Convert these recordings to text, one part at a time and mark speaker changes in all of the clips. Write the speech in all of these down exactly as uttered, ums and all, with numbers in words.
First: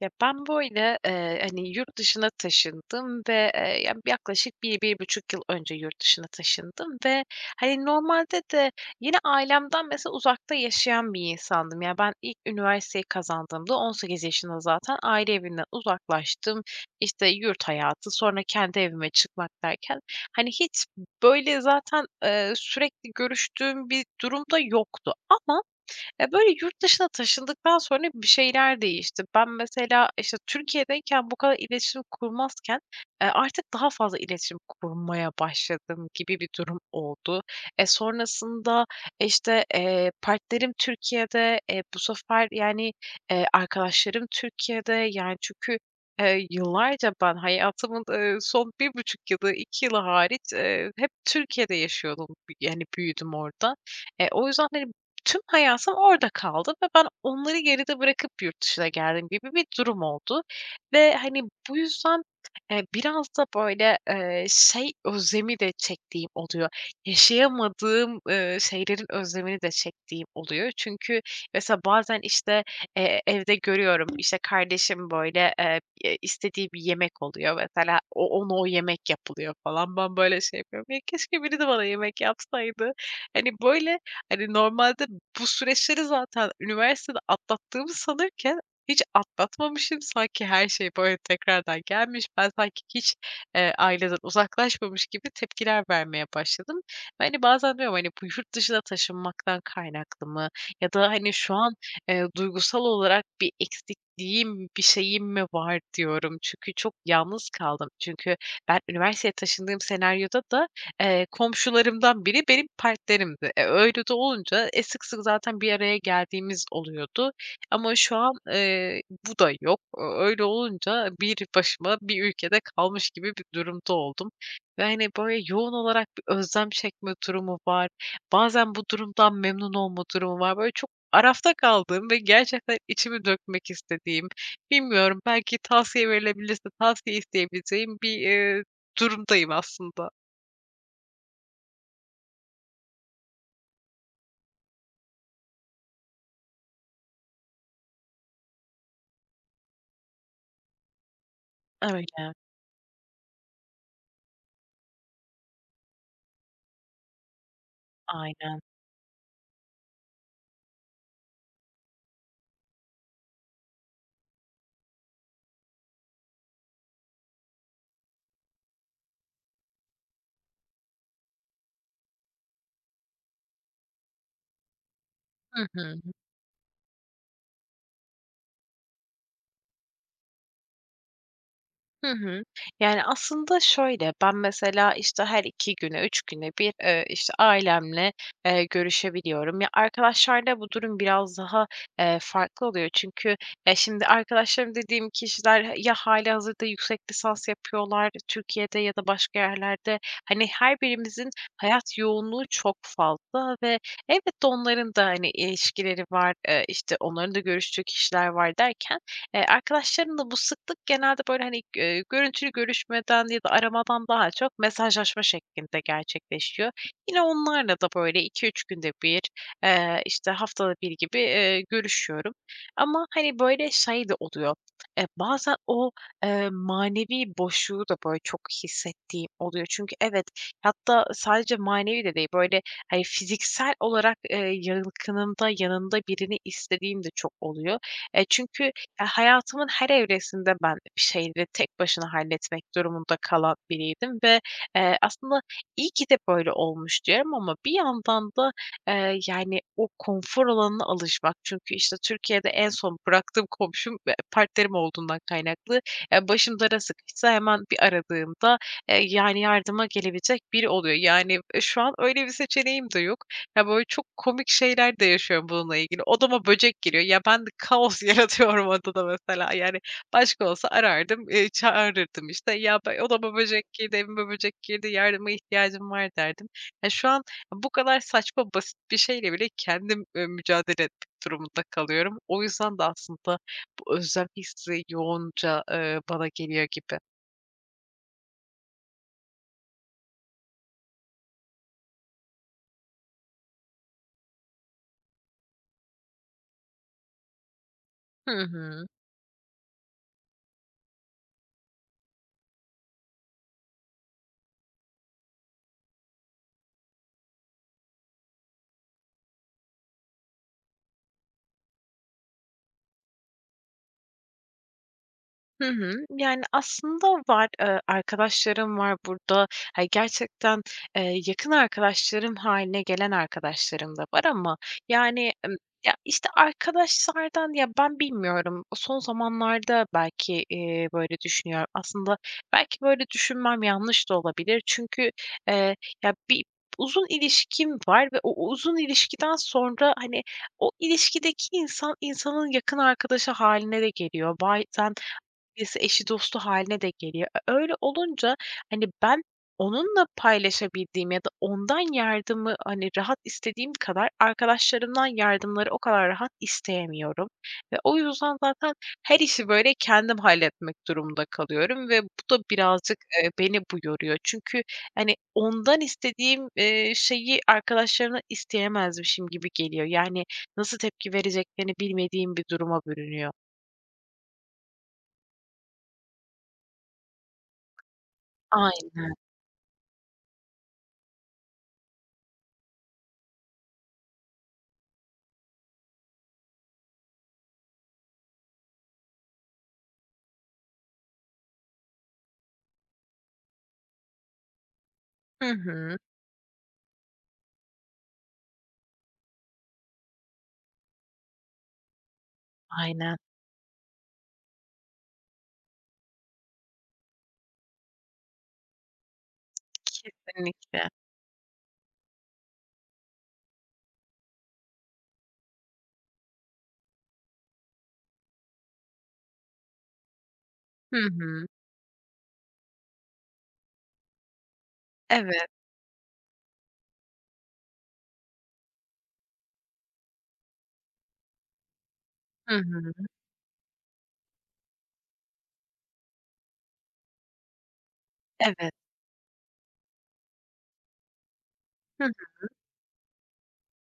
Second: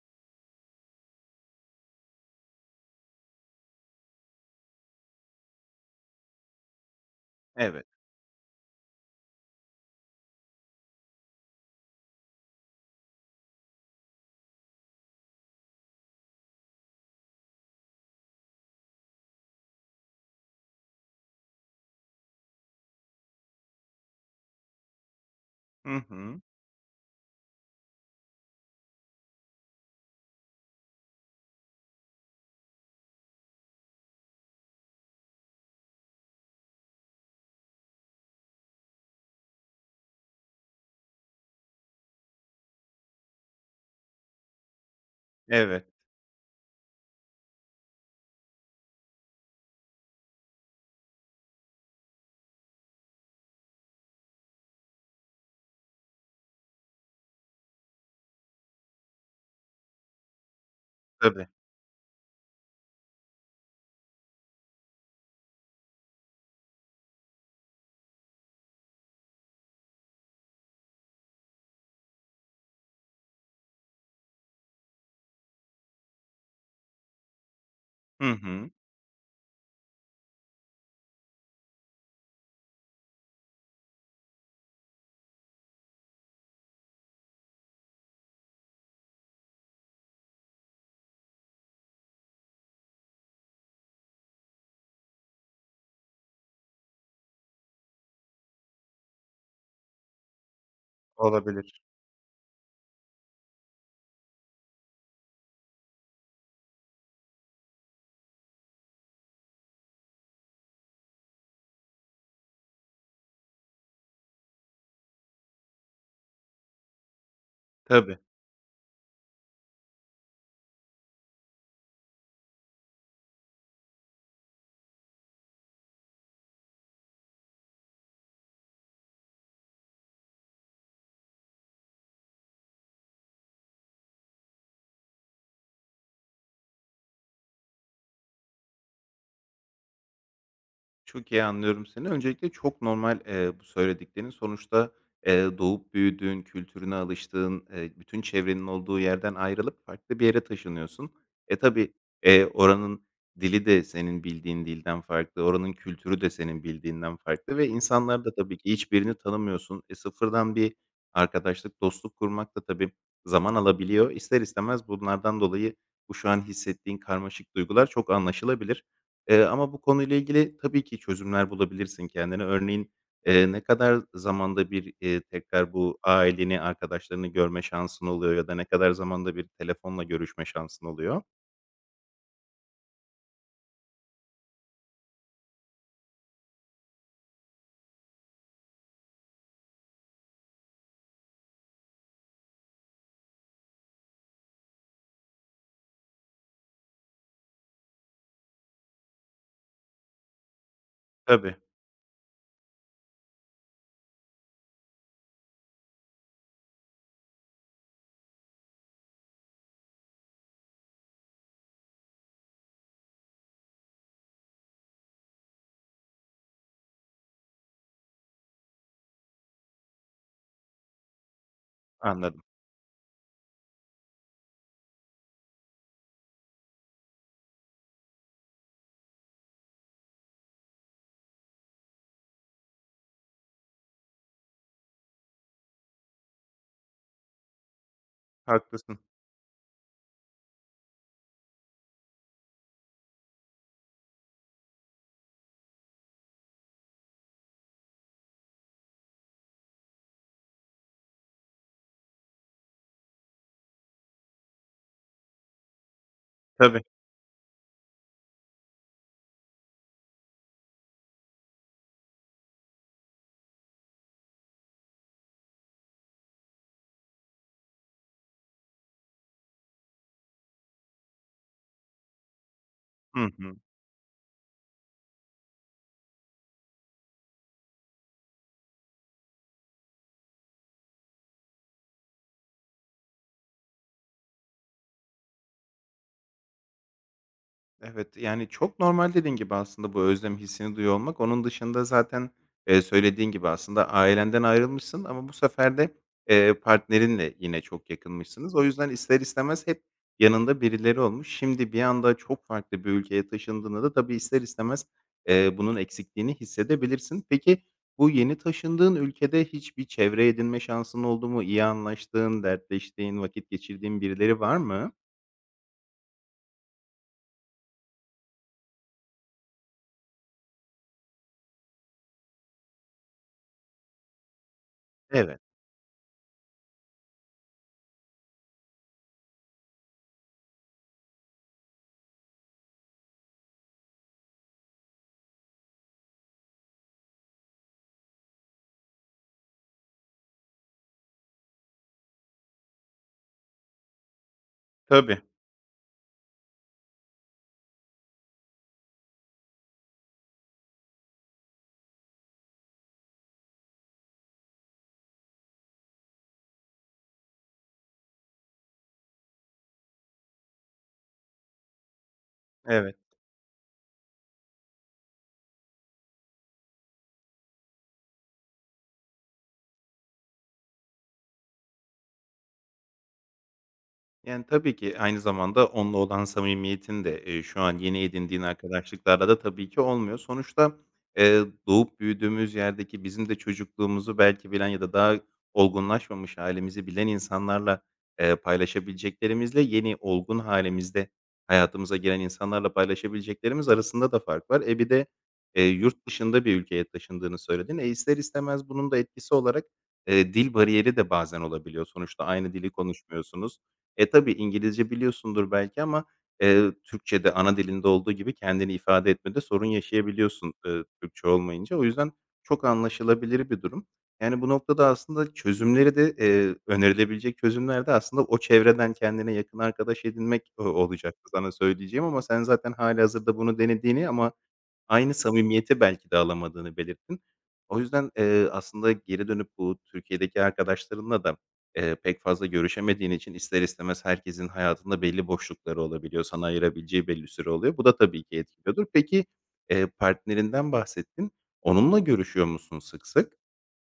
Speaker 1: Ya, ben, böyle, eee, hani, yurt dışına taşındım ve, eee, ya yaklaşık bir bir buçuk yıl önce yurt dışına taşındım ve, hani,
Speaker 2: Evet.
Speaker 1: normalde de yine ailemden mesela uzakta yaşayan bir insandım. Ya, ben ilk üniversiteyi kazandığımda on sekiz yaşında zaten aile evinden uzaklaştım, işte, yurt hayatı, sonra kendi evime çıkmak derken, hani, hiç b böyle, zaten, eee, sürekli görüştüğüm bir durum da yoktu ama
Speaker 2: Hı
Speaker 1: e,
Speaker 2: hı.
Speaker 1: böyle, yurt dışına taşındıktan sonra bir şeyler değişti. Ben mesela, işte, Türkiye'deyken bu kadar iletişim kurmazken, eee, artık daha fazla iletişim kurmaya başladım gibi bir durum oldu. E, sonrasında, işte, eee, partnerim Türkiye'de, eee, bu sefer yani, eee, arkadaşlarım Türkiye'de yani çünkü,
Speaker 2: Evet.
Speaker 1: eee, yıllarca ben hayatımın, ııı, son bir buçuk yılı iki yılı hariç, eee, hep Türkiye'de yaşıyordum b yani büyüdüm orada. E, o yüzden, hani, tüm hayatım orada kaldı ve ben onları geride bırakıp yurt dışına geldim gibi bir durum oldu ve, hani,
Speaker 2: Tabii.
Speaker 1: bu yüzden, eee, biraz da böyle, eee, şey özlemi de çektiğim oluyor, yaşayamadığım, ııı, şeylerin özlemini de çektiğim oluyor çünkü mesela bazen, işte, eee, evde görüyorum, işte, kardeşim, böyle, eee, eee, istediği bir yemek oluyor mesela
Speaker 2: Hı
Speaker 1: o ona o
Speaker 2: hı.
Speaker 1: yemek yapılıyor falan ben, böyle, şey yapıyorum, ya keşke biri de bana yemek yapsaydı. Hani, böyle, hani, normalde bu süreçleri zaten üniversitede atlattığımı sanırken hiç atlatmamışım sanki her şey, böyle, tekrardan gelmiş, ben sanki hiç, eee, aileden uzaklaşmamış gibi tepkiler vermeye başladım. Ve, hani, bazen diyorum, "Hani, bu yurt dışına taşınmaktan kaynaklı mı ya da, hani, şu
Speaker 2: Olabilir.
Speaker 1: an, eee, duygusal olarak bir eksikliğim bir şeyim mi var?" diyorum. Çünkü çok yalnız kaldım. Çünkü ben üniversiteye taşındığım senaryoda da, eee, komşularımdan biri benim partnerimdi. E, öyle de olunca e sık sık zaten bir araya geldiğimiz oluyordu ama şu
Speaker 2: Tabii.
Speaker 1: an, eee, bu da yok. O öyle olunca bir başıma bir ülkede kalmış gibi bir durumda oldum ve, hani, böyle, yoğun olarak bir özlem çekme durumu var, bazen bu durumdan memnun olma durumu var. Böyle, çok arafta kaldığım ve gerçekten içimi dökmek istediğim, bilmiyorum belki tavsiye verilebilirse tavsiye isteyebileceğim bir, eee, durumdayım aslında.
Speaker 2: Çok iyi anlıyorum seni. Öncelikle çok normal, eee, bu söylediklerin sonuçta, eee, doğup büyüdüğün, kültürüne alıştığın, eee, bütün çevrenin olduğu yerden ayrılıp farklı bir yere taşınıyorsun. E, tabi,
Speaker 1: Öyle.
Speaker 2: eee, oranın dili de senin bildiğin dilden farklı, oranın kültürü de senin bildiğinden farklı ve insanlarda tabi
Speaker 1: Aynen.
Speaker 2: ki hiçbirini tanımıyorsun. E, sıfırdan bir arkadaşlık, dostluk kurmak da tabi zaman alabiliyor. İster istemez bunlardan dolayı, bu şu an hissettiğin karmaşık duygular çok anlaşılabilir. Eee, ama bu konuyla ilgili tabi ki çözümler bulabilirsin kendine: Örneğin, eee, ne kadar zamanda bir, eee,
Speaker 1: Hı
Speaker 2: tekrar
Speaker 1: hı.
Speaker 2: bu aileni, arkadaşlarını görme şansın oluyor ya da ne kadar zamanda bir telefonla görüşme şansın oluyor?
Speaker 1: Hı hı. Yani, aslında şöyle ben, mesela, işte, her iki güne üç güne bir, eee, işte ailemle, eee, görüşebiliyorum. Ya, arkadaşlarla bu durum biraz daha, eee, farklı oluyor. Çünkü ya, şimdi arkadaşlarım dediğim kişiler ya, halihazırda yüksek lisans yapıyorlar Türkiye'de, ya da başka yerlerde, hani, her birimizin
Speaker 2: Tabii.
Speaker 1: hayat yoğunluğu çok fazla ve elbette onların da, hani, ilişkileri var, eee, işte, onların da görüştüğü kişiler var derken, eee, arkadaşlarımla bu sıklık genelde böyle, hani, eee, görüntülü görüşmeden ya da aramadan daha çok mesajlaşma şeklinde gerçekleşiyor. Yine onlarla da böyle iki üç günde bir, eee, işte haftada bir gibi, eee, görüşüyorum
Speaker 2: Anladım.
Speaker 1: ama hani, böyle şey de oluyor e, bazen o, emm, manevi boşluğu da böyle çok hissettiğim oluyor. Çünkü evet, hatta sadece manevi de değil böyle, hani, fiziksel olarak, eee, yakınında, yanında birini istediğim de çok oluyor. E, çünkü, eee,
Speaker 2: Haklısın.
Speaker 1: hayatımın her evresinde ben bir şeyi de tek başına halletmek durumunda kalan biriydim ve, eee, aslında iyi ki de böyle olmuş diyorum ama bir yandan da, eee, yani, o konfor alanına alışmak çünkü, işte, Türkiye'de en son bıraktığım komşum e, partnerim olduğundan kaynaklı ya, başım dara
Speaker 2: Tabii.
Speaker 1: sıkışsa hemen bir aradığımda, eee, yani, yardıma gelebilecek biri oluyor yani, şu an öyle bir seçeneğim de yok. Ya, böyle çok komik şeyler de yaşıyorum bununla ilgili; odama böcek geliyor ya, ben kaos yaratıyorum odada, mesela, yani, başka olsa arardım, eee, çağırırdım işte ya, be
Speaker 2: Hı
Speaker 1: "Odama
Speaker 2: hı.
Speaker 1: böcek girdi, evime böcek girdi, yardıma ihtiyacım var." derdim. Ya, şu an bu kadar saçma, basit bir şeyle bile kendim, eee, mücadele etmek durumunda kalıyorum. O yüzden de aslında bu özel hissi yoğunca, eee, bana geliyor gibi.
Speaker 2: Evet, yani çok normal dediğin gibi aslında bu özlem hissini duyuyor olmak. Onun dışında zaten, eee, söylediğin gibi aslında ailenden ayrılmışsın ama bu sefer de, eee, partnerinle yine çok
Speaker 1: Hı
Speaker 2: yakınmışsınız. O
Speaker 1: hı.
Speaker 2: yüzden, ister istemez hep yanında birileri olmuş, şimdi bir anda çok farklı bir ülkeye taşındığında da tabii ister istemez, eee, bunun eksikliğini hissedebilirsin. Peki, bu yeni taşındığın ülkede hiçbir çevre edinme şansın oldu mu, iyi anlaştığın, dertleştiğin, vakit geçirdiğin birileri var mı?
Speaker 1: Hı hı. Yani, aslında var, eee, arkadaşlarım var burada. Ha gerçekten, eee, yakın arkadaşlarım hâline gelen arkadaşlarım da var ama yani,
Speaker 2: Evet.
Speaker 1: emm, ya, işte, arkadaşlardan ya ben bilmiyorum o son zamanlarda belki, eee, böyle, düşünüyorum aslında belki, böyle, düşünmem yanlış da olabilir çünkü, eee, ya bir uzun ilişkim var ve o uzun ilişkiden sonra, hani, o ilişkideki insan insanın yakın arkadaşı hâline de geliyor. Bazen
Speaker 2: Tabii.
Speaker 1: birisi eşi dostu hâline de geliyor. E, öyle olunca, hani, ben onunla paylaşabildiğim ya da ondan yardımı, hani, rahat istediğim kadar arkadaşlarımdan yardımları o kadar rahat isteyemiyorum ve o yüzden, zaten her işi, böyle, kendim halletmek durumunda kalıyorum ve bu da
Speaker 2: Evet.
Speaker 1: birazcık, eee, beni bu yoruyor. Çünkü, hani, ondan istediğim, eee, şeyi arkadaşlarımdan isteyemezmişim gibi geliyor. Yani, nasıl tepki vereceklerini bilmediğim bir duruma bürünüyor.
Speaker 2: Yani, tabii ki aynı zamanda onunla olan samimiyetin de, eee, şu an yeni edindiğin
Speaker 1: Aynen.
Speaker 2: arkadaşlıklarla da tabii ki olmuyor. Sonuçta, eee, doğup büyüdüğümüz yerdeki bizim de çocukluğumuzu belki bilen ya da daha olgunlaşmamış hâlimizi bilen insanlarla, eee, paylaşabileceklerimizle, yeni olgun hâlimizde hayatımıza giren insanlarla paylaşabileceklerimiz arasında da fark var. E, bir de,
Speaker 1: Hı
Speaker 2: eee,
Speaker 1: hı.
Speaker 2: yurt dışında bir ülkeye taşındığını söyledin. E, ister istemez bunun da etkisi olarak, eee, dil bariyeri de bazen olabiliyor, sonuçta aynı dili
Speaker 1: Aynen.
Speaker 2: konuşmuyorsunuz. E, tabii İngilizce biliyorsundur belki ama, eee, Türkçe'de ana dilinde olduğu gibi kendini ifade etmede sorun yaşayabiliyorsun, ııı,
Speaker 1: Kesinlikle.
Speaker 2: Türkçe olmayınca. O yüzden, çok anlaşılabilir bir durum. Yani, bu noktada aslında çözümleri de, eee, önerilebilecek çözümler de aslında o çevreden kendine yakın arkadaş edinmek, ııı,
Speaker 1: Hı
Speaker 2: olacak
Speaker 1: hı.
Speaker 2: sana söyleyeceğim ama sen zaten hâlihazırda bunu denediğini ama aynı
Speaker 1: Eve
Speaker 2: samimiyeti belki de alamadığını belirttin. O yüzden, eee, aslında geri dönüp bu Türkiye'deki arkadaşlarınla da, eee, pek fazla
Speaker 1: Hı hı.
Speaker 2: görüşemediğin için ister istemez herkesin hayatında belli boşlukları olabiliyor, sana ayırabileceği belli bir süre oluyor. Bu da tabii ki
Speaker 1: Evet.
Speaker 2: etkiliyordur. Peki, eee, partnerinden bahsettin onunla
Speaker 1: Hı
Speaker 2: görüşüyor
Speaker 1: hı.
Speaker 2: musun sık sık?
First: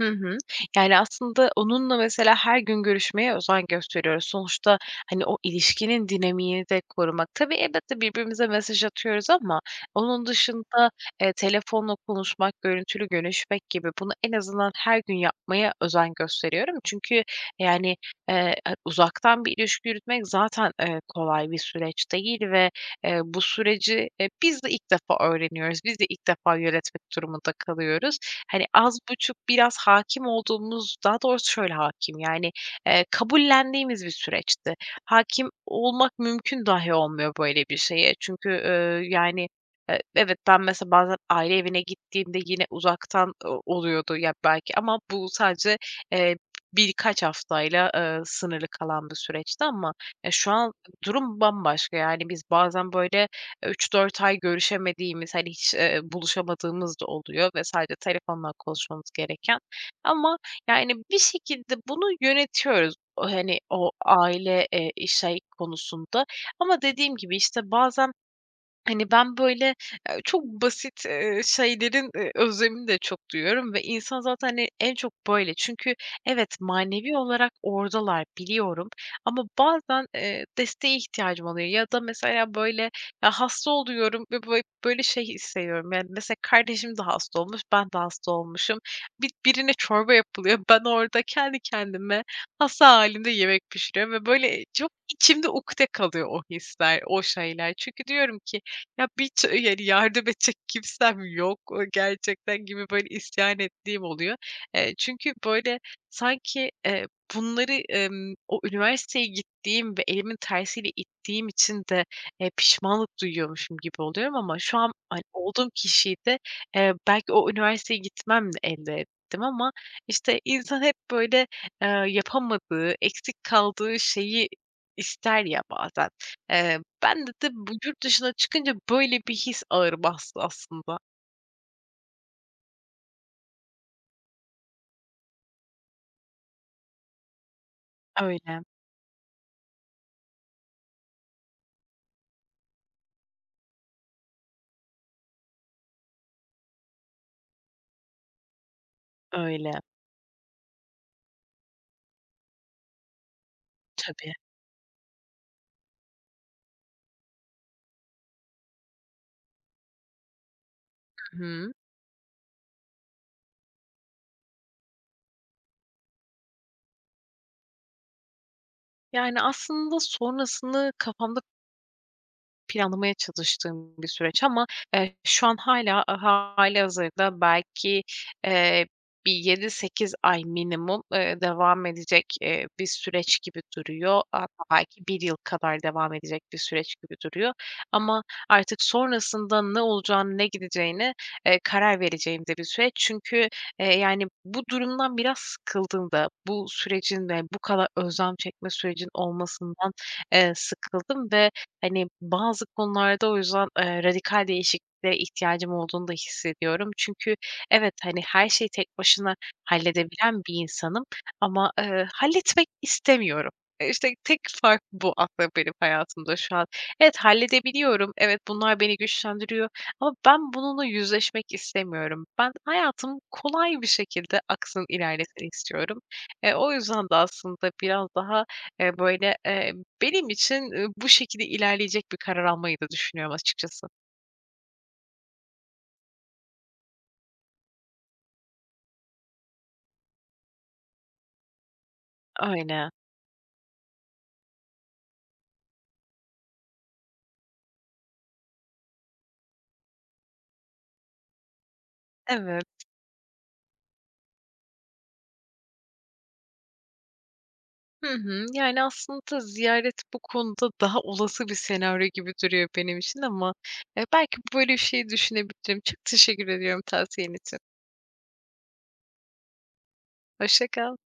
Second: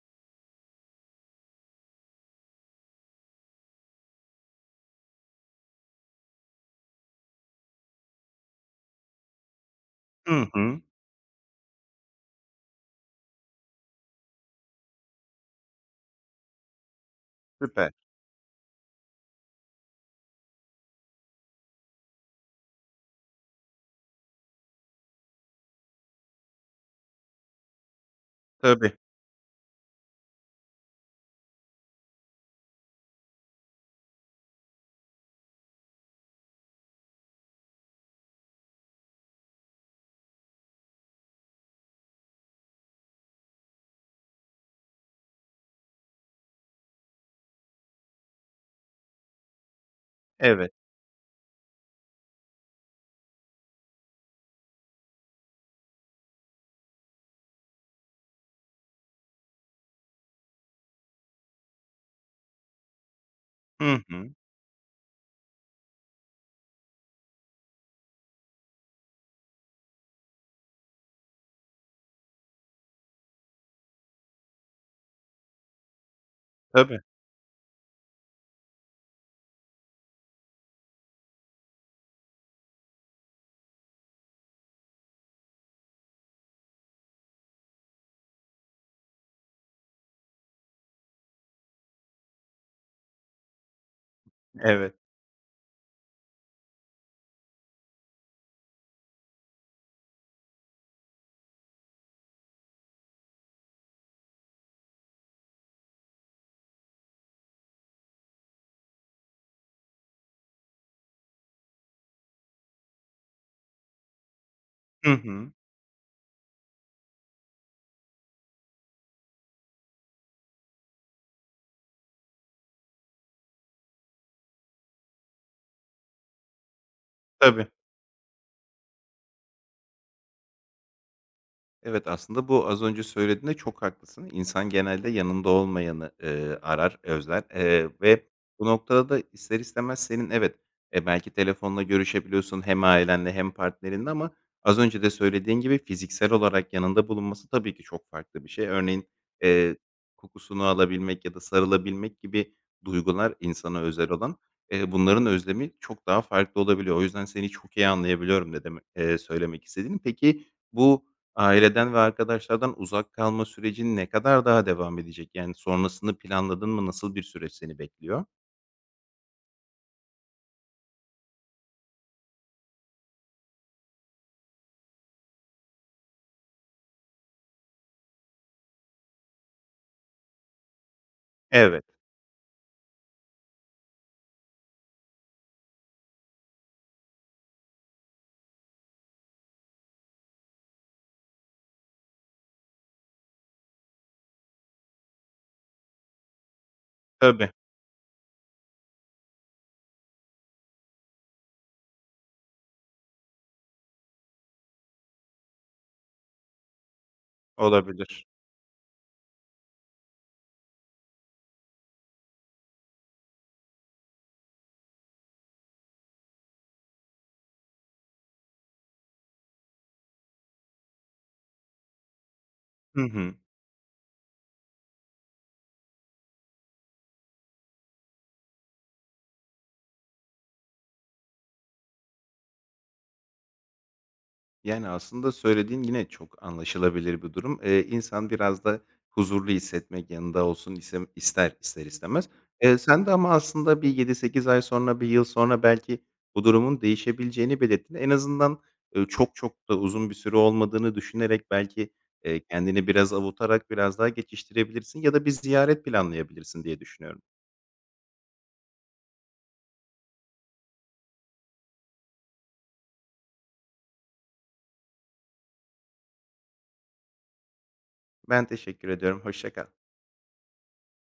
Speaker 1: Hı hı. Yani, aslında, onunla, mesela, her gün görüşmeye özen gösteriyoruz. Sonuçta, hani, o ilişkinin dinamiğini de korumak. Tabii elbette, birbirimize mesaj atıyoruz ama onun
Speaker 2: Hı hı.
Speaker 1: dışında, eee, telefonla konuşmak, görüntülü görüşmek gibi, bunu en azından her gün yapmaya özen gösteriyorum. Çünkü
Speaker 2: Süper.
Speaker 1: yani, eee, ı uzaktan bir ilişki yürütmek zaten, eee, kolay bir süreç değil ve, eee, bu süreci, eee, biz de ilk defa öğreniyoruz, biz de ilk defa yönetmek durumunda kalıyoruz. Hani,
Speaker 2: Tabii.
Speaker 1: az buçuk, biraz hâkim olduğumuz, daha doğrusu şöyle hâkim, yani, eee, kabullendiğimiz bir süreçti. Hâkim olmak mümkün dâhi olmuyor böyle bir şeye çünkü, ııı, yani, eee, evet ben, mesela, bazen aile evine gittiğimde yine uzaktan o oluyordu ya belki ama bu sadece, eee, b birkaç haftayla, ııı, sınırlı kalan bir süreçti ama ya, şu
Speaker 2: Evet.
Speaker 1: an durum bambaşka, yani biz bazen, böyle, üç dört ay görüşemediğimiz, hani, hiç, eee, buluşamadığımız da oluyor ve sadece telefonla konuşmamız gereken ama, yani, bir şekilde bunu yönetiyoruz, hani, o,
Speaker 2: Hı hı.
Speaker 1: aile, eee, şey konusunda ama dediğim gibi, işte, bazen, hani, ben, böyle, eee, çok basit, eee, şeylerin, eee, özlemini de çok duyuyorum ve insan zaten, hani, en çok böyle. Çünkü evet,
Speaker 2: Tabi.
Speaker 1: manevi olarak oradalar biliyorum ama bazen, eee, desteğe ihtiyacım oluyor ya da mesela böyle ya, hasta oluyorum ve böyle böyle şey hissediyorum, yani, mesela, kardeşim de hasta olmuş, ben de hasta olmuşum, bi birine çorba yapılıyor, ben orada kendi kendime, hasta hâlimde yemek pişiriyorum ve, böyle, çok,
Speaker 2: Evet.
Speaker 1: içimde ukde kalıyor o hisler, o şeyler. Çünkü diyorum ki, "Ya, bir ç yani yardım edecek kimsem yok, o gerçekten." gibi, böyle, isyan ettiğim oluyor. Eee, çünkü, böyle, sanki, eee, bunları, emm, o üniversiteye gittiğim ve elimin tersiyle ittiğim için de, eee, pişmanlık duyuyormuşum gibi oluyorum ama şu an,
Speaker 2: Hı
Speaker 1: hani,
Speaker 2: hı.
Speaker 1: olduğum kişiyi de, eee ,belki o üniversiteye gitmemle elde ettim ama, işte, insan hep, böyle, aaa, yapamadığı, eksik kaldığı şeyi ister ya bazen. Eee, bende de,
Speaker 2: Tabii.
Speaker 1: bu, yurt dışına çıkınca böyle bir his ağır bastı aslında.
Speaker 2: Evet, aslında, bu az önce söylediğinde çok haklısın, insan genelde yanında olmayanı, ııı, arar, özler, eee, ve
Speaker 1: Öyle.
Speaker 2: bu noktada da ister istemez, senin, evet, e, belki telefonla görüşebiliyorsun hem ailenle hem partnerinle ama az önce de söylediğin gibi fiziksel olarak yanında bulunması tabii ki çok farklı bir şey. Örneğin, eee,
Speaker 1: Öyle.
Speaker 2: kokusunu alabilmek ya da sarılabilmek gibi duygular insana özel olan,
Speaker 1: Tabii.
Speaker 2: eee, bunların özlemi çok daha farklı olabiliyor. O yüzden seni çok iyi anlayabiliyorum ne demek eee, söylemek istediğini. Peki, bu,
Speaker 1: Hı hı.
Speaker 2: aileden ve arkadaşlardan uzak kalma sürecin ne kadar daha devam edecek, yani, sonrasını planladın mı, nasıl bir süreç seni bekliyor?
Speaker 1: Yani aslında sonrasını kafamda planlamaya çalıştığım bir süreç ama, eee, şu an hâlâ hâlihazırda belki, eee, bir yedi sekiz ay minimum, eee,
Speaker 2: Evet.
Speaker 1: devam edecek, eee, bir süreç gibi duruyor. Hatta, belki bir yıl kadar devam, edecek bir süreç gibi duruyor ama artık sonrasında ne olacağını ne gideceğini, eee, karar vereceğim de bir süreç. Çünkü, eee, yani, bu durumdan biraz sıkıldım da, bu sürecin de,
Speaker 2: Tabii.
Speaker 1: bu kadar özlem çekme süreci olmasından, eee, sıkıldım ve, hani, bazı konularda o yüzden, eee, radikal değişikliğe ihtiyacım olduğunu da hissediyorum çünkü, evet, hani,
Speaker 2: Olabilir.
Speaker 1: her şeyi tek başına halledebilen bir insanım ama, eee, halletmek istemiyorum. İşte, tek fark bu aslında, benim hayatımda şu an. Evet, halledebiliyorum, evet, bunlar beni güçlendiriyor ama ben bununla yüzleşmek istemiyorum. Ben,
Speaker 2: Hı
Speaker 1: hayatım
Speaker 2: hı.
Speaker 1: kolay bir şekilde aksın, ilerlesin istiyorum. E, o yüzden de aslında biraz daha, eee, böyle, eee, benim için, ııı, bu şekilde ilerleyecek bir karar almayı da düşünüyorum açıkçası.
Speaker 2: Yani, aslında söylediğin, yine çok anlaşılabilir bir durum, eee, insan biraz da huzurlu hissetmek, yanında olsun isem ister, ister istemez. Eee,
Speaker 1: Öyle.
Speaker 2: sen de ama aslında bir yedi sekiz ay sonra, bir yıl sonra belki bu durumun değişebileceğini belirttin, en azından, ııı, çok çok da uzun bir süre olmadığını düşünerek belki, eee,
Speaker 1: Evet.
Speaker 2: kendini biraz avutarak, biraz daha geçiştirebilirsin ya da bir ziyaret planlayabilirsin diye düşünüyorum.
Speaker 1: Hı hı, yani, aslında ziyaret bu konuda, daha olası bir senaryo gibi duruyor benim için ama, eee, belki böyle bir şeyi düşünebilirim, çok teşekkür ediyorum tavsiyen için.
Speaker 2: Ben teşekkür ediyorum, hoşça kal.
Speaker 1: Hoşça kal.